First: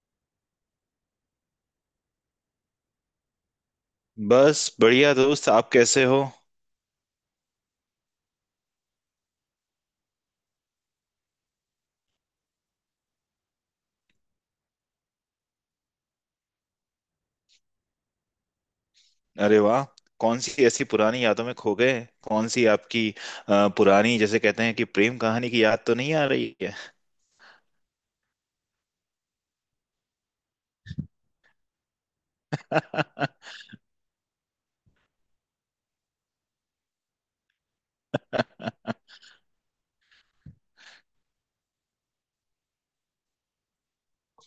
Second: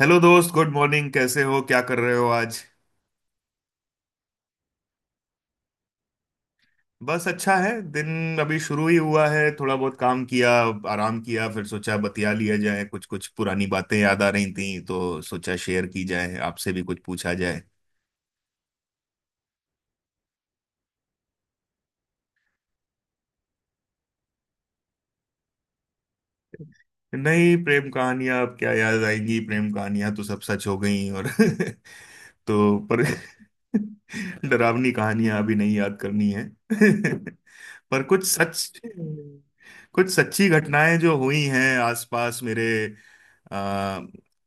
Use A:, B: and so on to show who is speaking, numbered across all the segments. A: Hello दोस्त, good morning. कैसे हो, क्या कर रहे हो आज?
B: बस बढ़िया दोस्त। आप कैसे हो?
A: बस अच्छा है, दिन अभी शुरू ही हुआ है। थोड़ा बहुत काम किया, आराम किया, फिर सोचा बतिया लिया जाए। कुछ कुछ पुरानी बातें याद आ रही थी तो सोचा शेयर की जाए, आपसे भी कुछ पूछा जाए।
B: अरे वाह। कौन सी ऐसी पुरानी यादों में खो गए? कौन सी आपकी पुरानी, जैसे कहते हैं, कि प्रेम कहानी की याद तो नहीं आ रही है?
A: नहीं, प्रेम कहानियां अब क्या याद आएंगी। प्रेम कहानियां तो सब सच हो गई और तो पर डरावनी कहानियां अभी नहीं याद करनी है। पर कुछ सच, कुछ सच्ची घटनाएं जो हुई हैं आसपास मेरे, आ,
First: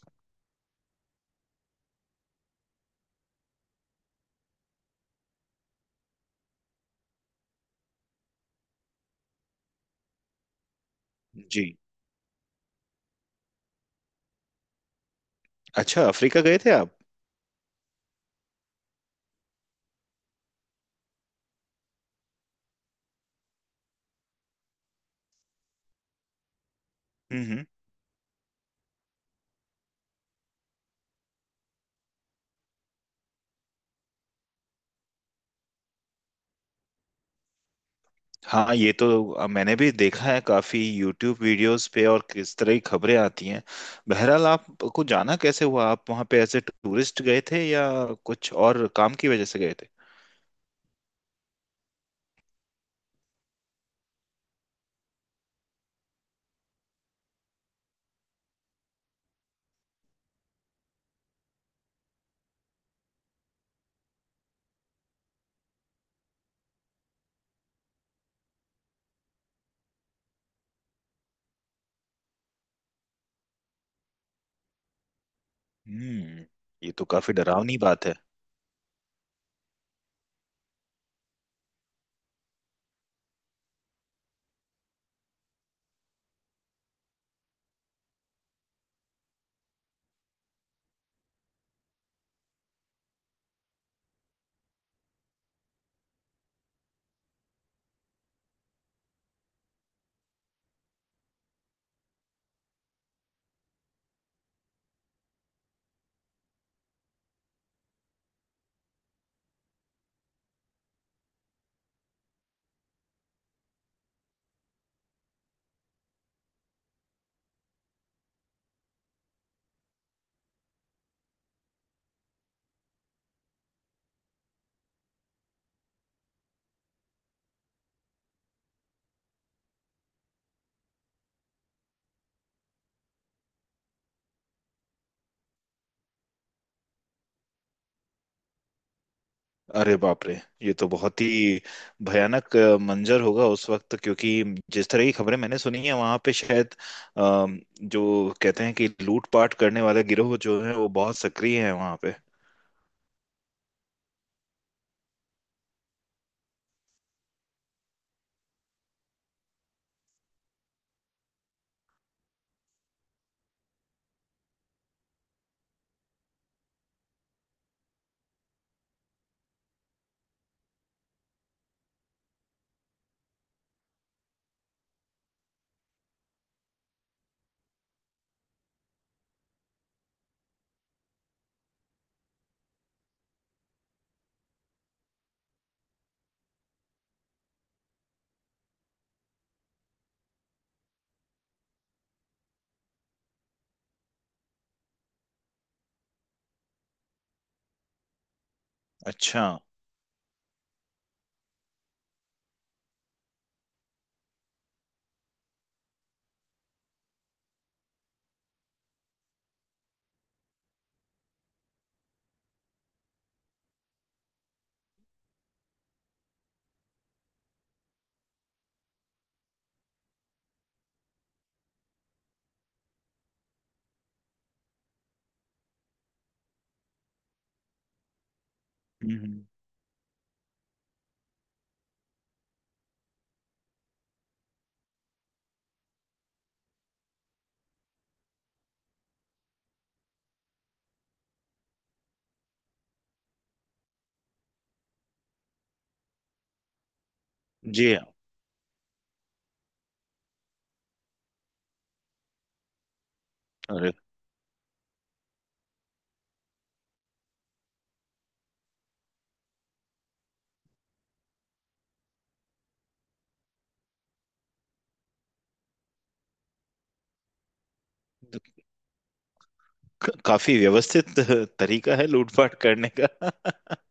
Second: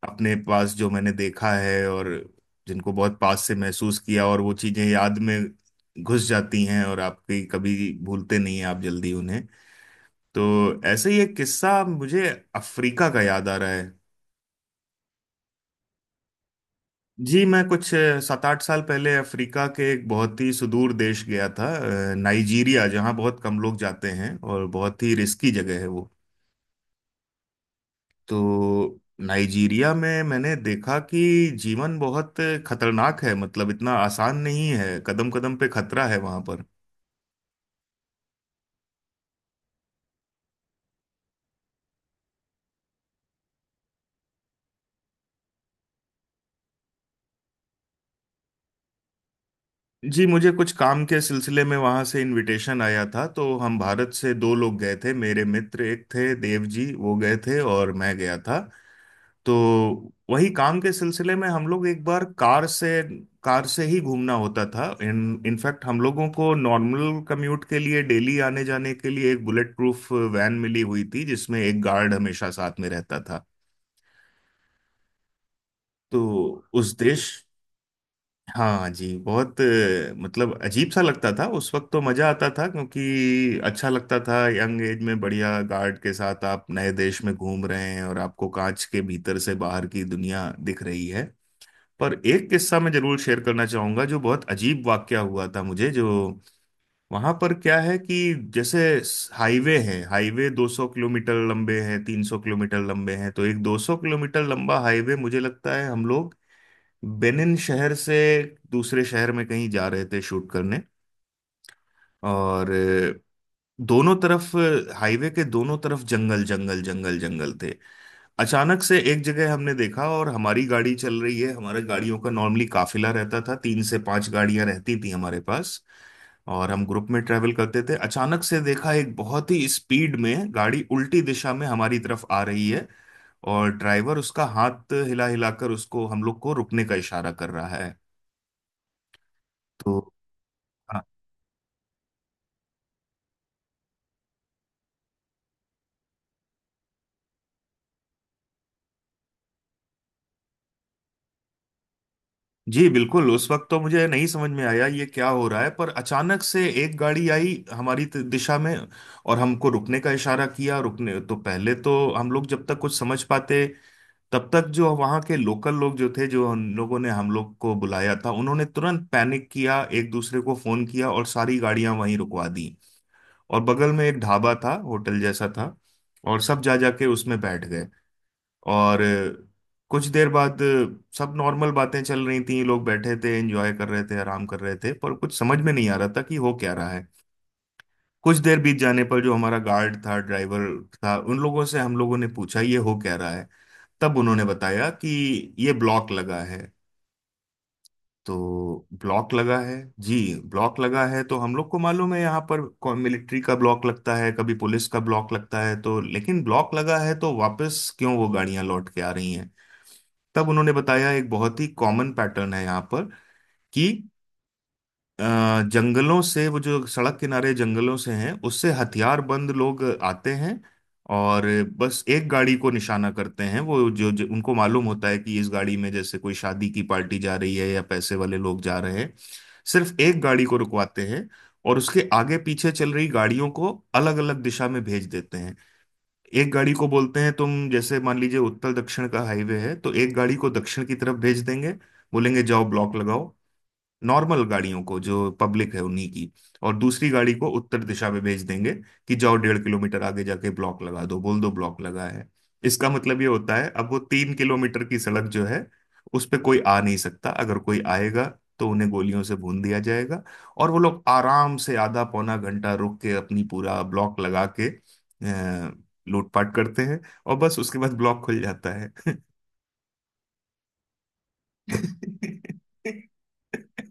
A: अपने पास, जो मैंने देखा है और जिनको बहुत पास से महसूस किया, और वो चीजें याद में घुस जाती हैं और आपकी कभी भूलते नहीं हैं आप जल्दी उन्हें। तो ऐसे ही एक
B: जी।
A: किस्सा मुझे अफ्रीका का याद आ रहा है।
B: अच्छा, अफ्रीका गए थे आप?
A: जी, मैं कुछ 7 8 साल पहले अफ्रीका के एक बहुत ही सुदूर देश गया था। नाइजीरिया, जहाँ बहुत कम लोग जाते हैं और बहुत ही रिस्की जगह है वो।
B: हम्म,
A: तो नाइजीरिया में मैंने देखा कि जीवन बहुत खतरनाक है, मतलब इतना आसान नहीं है, कदम कदम पे खतरा है वहां पर।
B: हाँ, ये तो मैंने भी देखा है काफी यूट्यूब वीडियोस पे, और किस तरह की खबरें आती हैं। बहरहाल, आपको जाना कैसे हुआ? आप वहाँ पे ऐसे टूरिस्ट गए थे, या कुछ और काम की वजह से गए थे?
A: जी, मुझे कुछ काम के सिलसिले में वहां से इनविटेशन आया था, तो हम भारत से दो लोग गए थे, मेरे मित्र एक थे देव जी, वो गए थे और मैं गया था। तो वही काम के सिलसिले में हम लोग एक बार कार से ही घूमना होता था। इन इनफैक्ट हम लोगों को नॉर्मल कम्यूट के लिए, डेली आने जाने के लिए एक बुलेट प्रूफ वैन मिली हुई थी जिसमें एक गार्ड हमेशा साथ में रहता था। तो
B: हम्म। ये
A: उस
B: तो
A: देश।
B: काफी डरावनी बात है।
A: हाँ जी, बहुत मतलब अजीब सा लगता था। उस वक्त तो मजा आता था क्योंकि अच्छा लगता था, यंग एज में बढ़िया गार्ड के साथ आप नए देश में घूम रहे हैं और आपको कांच के भीतर से बाहर की दुनिया दिख रही है। पर एक किस्सा मैं जरूर शेयर करना चाहूंगा, जो बहुत अजीब वाकया हुआ था मुझे, जो वहां पर क्या है कि जैसे हाईवे है। हाईवे 200 किलोमीटर लंबे हैं, 300 किलोमीटर लंबे हैं। तो एक 200 किलोमीटर लंबा हाईवे, मुझे लगता है हम लोग बेनिन शहर से दूसरे शहर में कहीं जा रहे थे शूट करने। और दोनों तरफ, हाईवे के दोनों तरफ जंगल जंगल जंगल जंगल थे। अचानक से एक जगह हमने देखा, और हमारी गाड़ी चल रही है, हमारे गाड़ियों का नॉर्मली काफिला रहता था, 3 से 5 गाड़ियां रहती थी हमारे पास और हम ग्रुप में ट्रेवल करते थे, अचानक से देखा एक बहुत ही स्पीड में गाड़ी उल्टी दिशा में हमारी तरफ आ रही है, और ड्राइवर उसका हाथ हिला हिलाकर उसको, हम लोग को रुकने का इशारा कर रहा है।
B: अरे
A: तो
B: बाप रे। ये तो बहुत ही भयानक मंजर होगा उस वक्त, क्योंकि जिस तरह की खबरें मैंने सुनी है वहां पे, शायद अ, जो कहते हैं, कि लूटपाट करने वाले गिरोह जो है, वो बहुत सक्रिय है वहां पे।
A: जी बिल्कुल, उस वक्त तो मुझे नहीं समझ में आया ये क्या हो रहा है। पर अचानक से एक गाड़ी आई हमारी दिशा में और हमको रुकने का इशारा किया। रुकने तो, पहले तो हम लोग जब तक कुछ समझ पाते, तब तक जो वहाँ के लोकल लोग जो थे, जो उन लोगों ने हम लोग को बुलाया था, उन्होंने तुरंत पैनिक किया, एक दूसरे को फोन किया और सारी गाड़ियां वहीं रुकवा दी। और बगल में एक ढाबा था, होटल जैसा था। और सब जा जाके उसमें बैठ गए। और कुछ देर बाद सब नॉर्मल बातें चल रही थी, लोग बैठे थे, एंजॉय कर रहे थे, आराम कर रहे थे, पर कुछ समझ में नहीं आ रहा था कि हो क्या रहा है। कुछ देर बीत जाने पर जो हमारा गार्ड था, ड्राइवर था, उन लोगों से हम लोगों ने पूछा ये हो क्या रहा है। तब उन्होंने बताया कि ये ब्लॉक लगा है, तो ब्लॉक
B: अच्छा।
A: लगा है। जी। ब्लॉक लगा है तो हम लोग को मालूम है, यहाँ पर कौन मिलिट्री का ब्लॉक लगता है, कभी पुलिस का ब्लॉक लगता है, तो लेकिन ब्लॉक लगा है तो वापस क्यों वो गाड़ियां लौट के आ रही हैं। तब उन्होंने बताया एक बहुत ही कॉमन पैटर्न है यहाँ पर कि अ, जंगलों से, वो जो सड़क किनारे जंगलों से हैं, उससे हथियारबंद लोग आते हैं और बस एक गाड़ी को निशाना करते हैं, वो जो उनको मालूम होता है कि इस गाड़ी में जैसे कोई शादी की पार्टी जा रही है या पैसे वाले लोग जा रहे हैं।
B: हम्म,
A: सिर्फ एक गाड़ी को रुकवाते हैं, और उसके आगे पीछे चल रही गाड़ियों को अलग अलग दिशा में भेज देते हैं। एक गाड़ी को बोलते हैं तुम, जैसे मान लीजिए उत्तर दक्षिण का हाईवे है तो एक गाड़ी को दक्षिण की तरफ भेज देंगे, बोलेंगे जाओ ब्लॉक लगाओ, नॉर्मल गाड़ियों को जो पब्लिक है उन्हीं की। और दूसरी गाड़ी को उत्तर
B: जी।
A: दिशा में भेज देंगे कि जाओ 1.5 किलोमीटर आगे जाके ब्लॉक लगा दो, बोल दो ब्लॉक लगा है। इसका मतलब ये होता है, अब
B: अरे।
A: वो 3 किलोमीटर की सड़क जो है, उस पे कोई आ नहीं सकता। अगर कोई आएगा तो उन्हें गोलियों से भून दिया जाएगा। और वो लोग आराम से आधा पौना घंटा रुक के अपनी पूरा ब्लॉक लगा के, लूटपाट करते हैं। और बस उसके बाद ब्लॉक
B: तो
A: खुल जाता है।
B: काफी व्यवस्थित
A: जी।
B: तरीका है लूटपाट करने का।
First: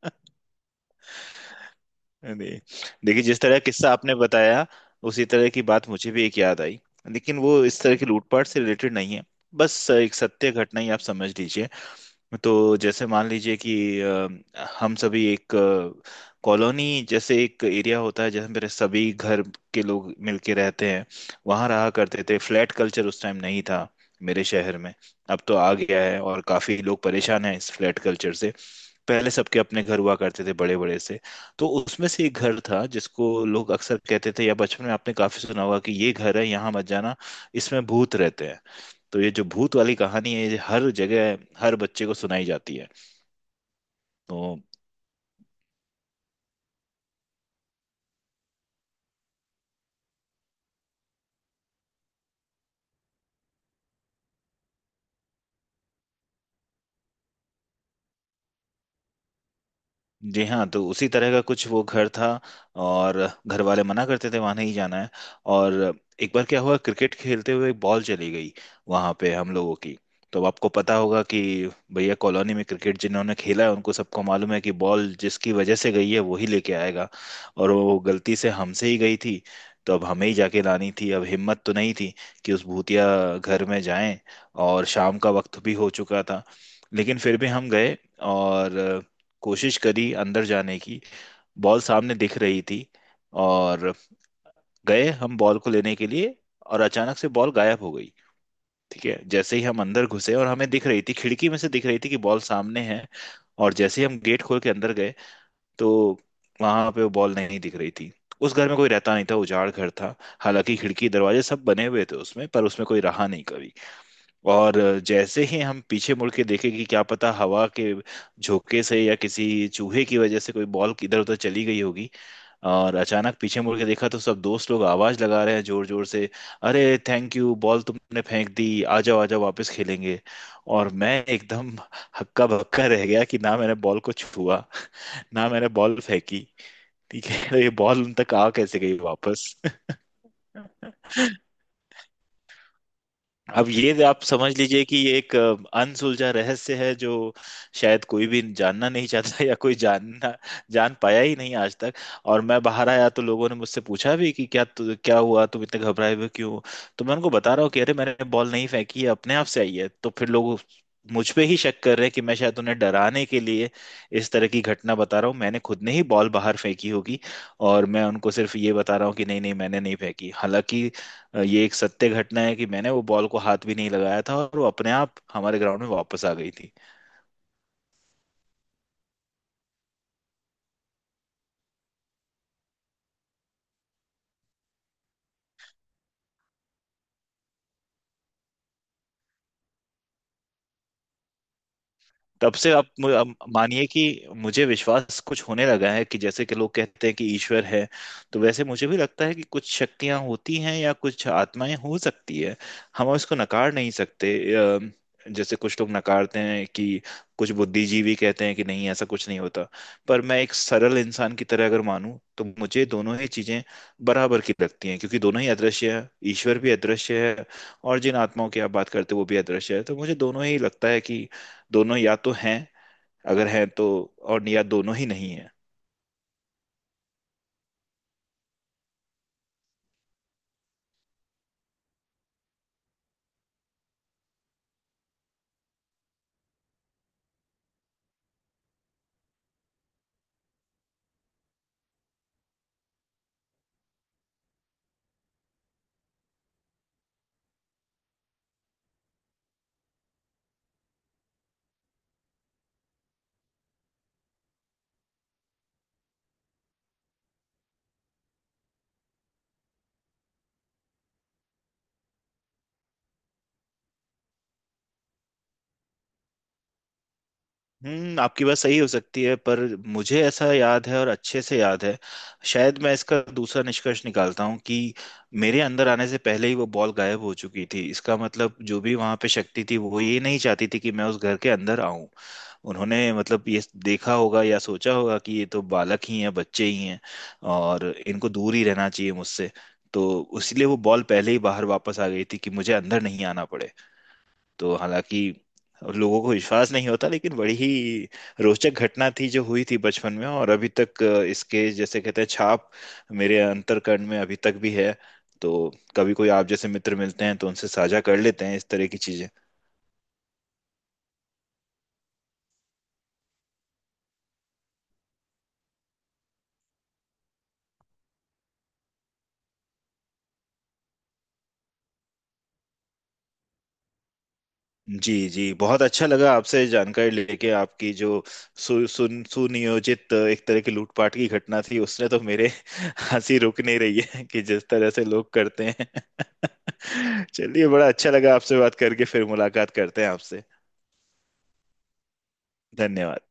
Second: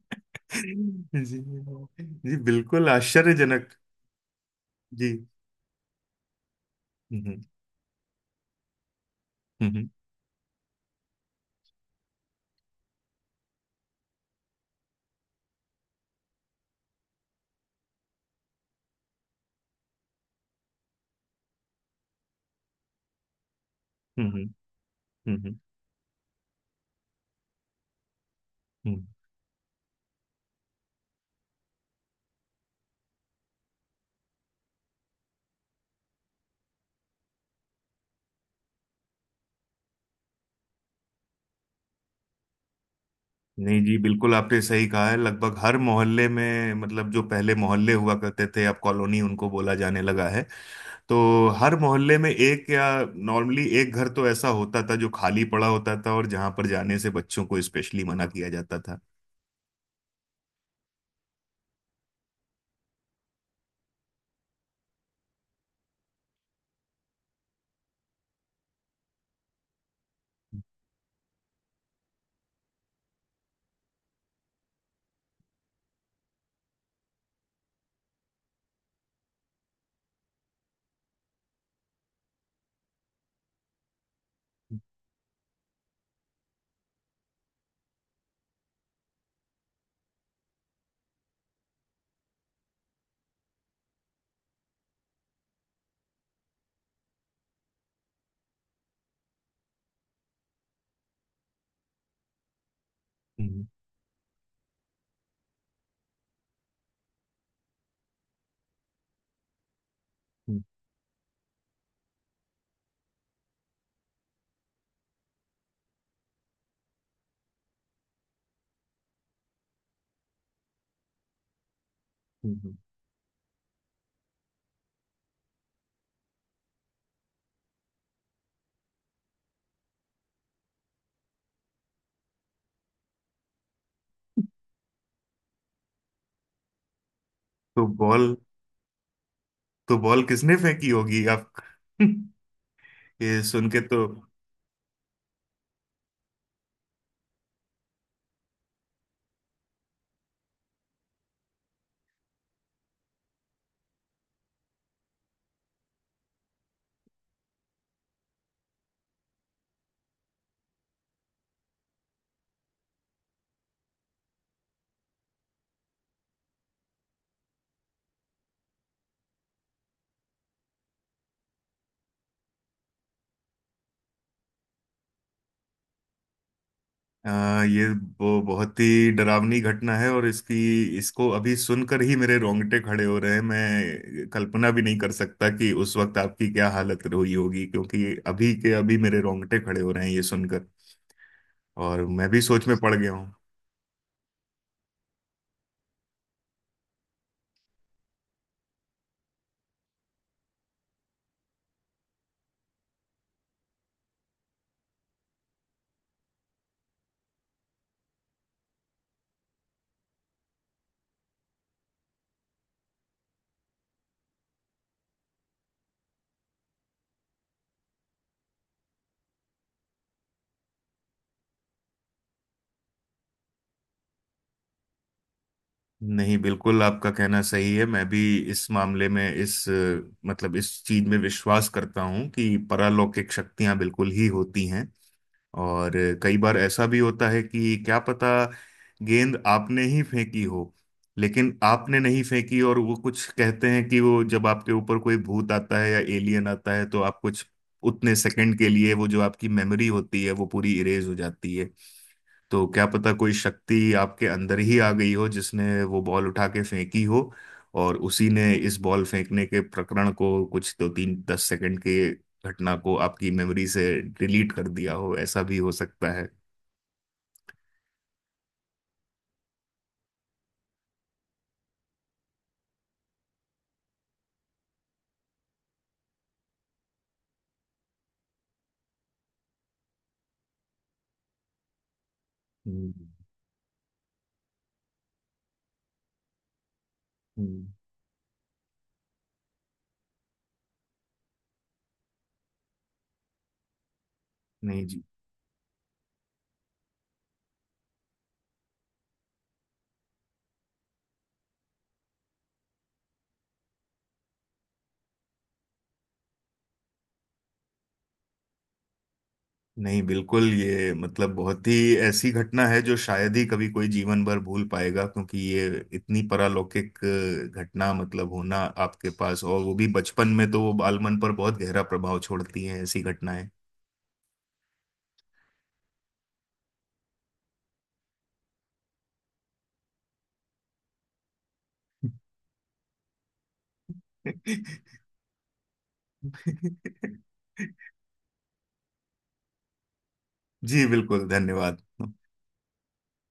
A: जी
B: अरे,
A: बिल्कुल
B: देखिए जिस तरह
A: आश्चर्यजनक।
B: किस्सा आपने बताया,
A: जी।
B: उसी तरह की बात मुझे भी एक याद आई। लेकिन
A: हम्म।
B: वो इस तरह की लूटपाट से रिलेटेड नहीं है। बस
A: हम्म।
B: एक सत्य घटना ही आप समझ लीजिए। तो जैसे मान लीजिए कि हम सभी एक कॉलोनी जैसे एक एरिया होता है, जहाँ मेरे सभी घर के लोग मिलके रहते हैं। वहाँ रहा करते थे। फ्लैट कल्चर उस टाइम नहीं था मेरे
A: हम्म।
B: शहर में। अब
A: हम्म।
B: तो आ गया है, और काफी लोग परेशान हैं इस फ्लैट कल्चर से।
A: हम्म।
B: पहले सबके अपने घर हुआ करते थे, बड़े बड़े से। तो उसमें से एक घर था जिसको लोग अक्सर कहते थे, या बचपन में आपने काफी सुना होगा, कि ये घर है, यहाँ मत जाना, इसमें भूत रहते हैं। तो ये जो भूत वाली कहानी है, ये हर जगह, हर बच्चे को सुनाई जाती है।
A: नहीं जी, बिल्कुल
B: तो
A: आपने सही कहा है। लगभग हर मोहल्ले में, मतलब जो पहले मोहल्ले हुआ करते थे अब कॉलोनी उनको बोला जाने लगा है, तो हर मोहल्ले में एक, या नॉर्मली एक घर तो ऐसा होता था जो खाली पड़ा होता था और जहां पर जाने से बच्चों को स्पेशली मना किया जाता था।
B: जी हाँ, तो उसी तरह का कुछ वो घर था। और घर वाले मना करते थे, वहां नहीं जाना है। और एक बार क्या हुआ, क्रिकेट खेलते हुए एक बॉल चली गई वहां पे हम लोगों की। तो अब आपको पता होगा कि भैया, कॉलोनी में क्रिकेट जिन्होंने खेला है, उनको सबको मालूम है कि बॉल जिसकी वजह से गई है, वही लेके आएगा। और वो गलती से हमसे ही गई थी। तो अब हमें ही जाके लानी थी। अब हिम्मत तो नहीं थी कि उस भूतिया घर में जाएं। और शाम का वक्त भी हो चुका था। लेकिन फिर भी हम गए, और कोशिश करी अंदर जाने की। बॉल सामने दिख रही थी। और गए हम बॉल को लेने के लिए, और अचानक से बॉल गायब हो गई। ठीक है, जैसे ही हम अंदर घुसे, और हमें दिख रही थी, खिड़की में से दिख रही थी कि बॉल सामने है।
A: हम्म।
B: और जैसे ही हम गेट खोल के अंदर गए, तो वहां पे वो बॉल नहीं दिख रही थी। उस घर में कोई रहता नहीं था, उजाड़ घर था।
A: हम्म।
B: हालांकि खिड़की दरवाजे सब बने हुए थे उसमें, पर उसमें कोई रहा नहीं कभी। और जैसे ही हम पीछे मुड़ के देखें कि क्या पता हवा के झोंके से या किसी चूहे की वजह से कोई बॉल इधर उधर चली गई होगी।
A: हम्म।
B: और अचानक पीछे मुड़ के देखा तो सब दोस्त लोग आवाज लगा रहे हैं जोर जोर से, अरे, थैंक यू, बॉल तुमने फेंक दी, आ जाओ आ जाओ, वापस खेलेंगे। और मैं एकदम हक्का बक्का रह गया कि ना मैंने बॉल को छुआ, ना मैंने बॉल फेंकी। ठीक है, ये
A: तो
B: बॉल उन तक
A: बॉल
B: आ कैसे गई वापस?
A: तो बॉल किसने फेंकी होगी आप? ये सुन
B: अब
A: के
B: ये
A: तो।
B: आप समझ लीजिए कि ये एक अनसुलझा रहस्य है, जो शायद कोई भी जानना नहीं चाहता, या कोई जान पाया ही नहीं आज तक। और मैं बाहर आया तो लोगों ने मुझसे पूछा भी कि क्या हुआ, तुम इतने घबराए हुए क्यों हो? तो मैं उनको बता रहा हूँ कि अरे, मैंने बॉल नहीं फेंकी है, अपने आप से आई है। तो फिर लोग मुझ पे ही शक कर रहे हैं कि मैं शायद उन्हें डराने के लिए इस तरह की घटना बता रहा हूँ, मैंने खुद ने ही बॉल बाहर फेंकी होगी। और मैं उनको सिर्फ ये बता रहा हूँ कि नहीं नहीं, मैंने नहीं फेंकी। हालांकि ये एक सत्य घटना है कि मैंने वो बॉल को हाथ भी नहीं लगाया था, और वो अपने आप हमारे ग्राउंड में वापस आ गई थी।
A: ये, वो बहुत ही डरावनी घटना है। और इसकी इसको अभी सुनकर ही मेरे रोंगटे खड़े हो रहे हैं। मैं कल्पना भी नहीं कर सकता कि उस वक्त आपकी क्या हालत हुई होगी, क्योंकि अभी के अभी मेरे रोंगटे खड़े हो रहे हैं ये सुनकर। और मैं भी
B: तब
A: सोच
B: से
A: में पड़ गया हूँ।
B: आप मानिए कि मुझे विश्वास कुछ होने लगा है कि जैसे कि लोग कहते हैं कि ईश्वर है, तो वैसे मुझे भी लगता है कि कुछ शक्तियां होती हैं या कुछ आत्माएं हो सकती है। हम उसको नकार नहीं सकते। जैसे कुछ लोग नकारते हैं कि, कुछ बुद्धिजीवी कहते हैं कि नहीं ऐसा कुछ नहीं होता। पर मैं एक सरल इंसान की तरह अगर मानूं, तो मुझे दोनों ही चीजें बराबर की लगती हैं, क्योंकि दोनों ही अदृश्य है। ईश्वर भी अदृश्य है, और जिन आत्माओं की आप बात करते हो वो भी अदृश्य है। तो मुझे दोनों ही लगता है कि दोनों या तो हैं, अगर हैं तो, और या दोनों ही नहीं है।
A: नहीं, बिल्कुल आपका कहना सही है। मैं भी इस मामले में, इस मतलब इस चीज में विश्वास करता हूँ कि परालौकिक शक्तियां बिल्कुल ही होती हैं। और कई बार ऐसा भी होता है कि क्या पता गेंद आपने ही फेंकी हो, लेकिन आपने नहीं फेंकी। और वो, कुछ कहते हैं कि वो जब आपके ऊपर कोई भूत आता है या एलियन आता है तो आप कुछ उतने सेकंड के लिए, वो जो आपकी मेमोरी होती है वो पूरी इरेज हो जाती है। तो क्या पता कोई शक्ति आपके अंदर ही आ गई हो जिसने वो बॉल उठा के फेंकी हो, और उसी ने इस बॉल फेंकने के प्रकरण को, कुछ दो तीन दस सेकंड के घटना को, आपकी मेमोरी से डिलीट कर दिया हो। ऐसा भी हो सकता है।
B: आपकी बात सही हो सकती है, पर मुझे ऐसा याद है, और अच्छे से याद है। शायद मैं इसका दूसरा निष्कर्ष निकालता हूँ कि मेरे अंदर आने से पहले ही वो बॉल गायब हो चुकी थी। इसका मतलब जो भी वहां पे शक्ति थी, वो ये नहीं चाहती थी कि मैं उस घर के अंदर आऊं।
A: हम्म।
B: उन्होंने, मतलब, ये देखा होगा या सोचा होगा कि ये तो बालक ही हैं, बच्चे ही हैं।
A: हम्म।
B: और इनको दूर ही रहना चाहिए मुझसे। तो इसलिए वो बॉल पहले ही बाहर वापस आ गई थी, कि मुझे अंदर नहीं आना पड़े। तो
A: नहीं जी।
B: हालांकि लोगों को विश्वास नहीं होता, लेकिन बड़ी ही रोचक घटना थी जो हुई थी बचपन में, और अभी तक इसके, जैसे कहते हैं, छाप मेरे अंतर्कण में अभी तक भी है। तो कभी कोई आप जैसे मित्र मिलते हैं, तो उनसे साझा कर लेते हैं इस तरह की चीजें।
A: नहीं, बिल्कुल, ये मतलब बहुत ही ऐसी घटना है जो शायद ही कभी कोई जीवन भर भूल पाएगा। क्योंकि ये इतनी पारलौकिक घटना, मतलब होना आपके पास, और वो भी बचपन में, तो वो बालमन पर बहुत गहरा प्रभाव छोड़ती हैं ऐसी घटनाएं।
B: जी जी, बहुत अच्छा लगा आपसे जानकारी लेके। आपकी जो सु, सुन सुनियोजित एक तरह की लूटपाट की घटना थी, उसने तो मेरे हंसी रुक नहीं रही है कि जिस तरह से लोग करते हैं। चलिए, बड़ा अच्छा लगा आपसे बात करके, फिर मुलाकात करते हैं आपसे।
A: जी बिल्कुल, धन्यवाद।
B: धन्यवाद।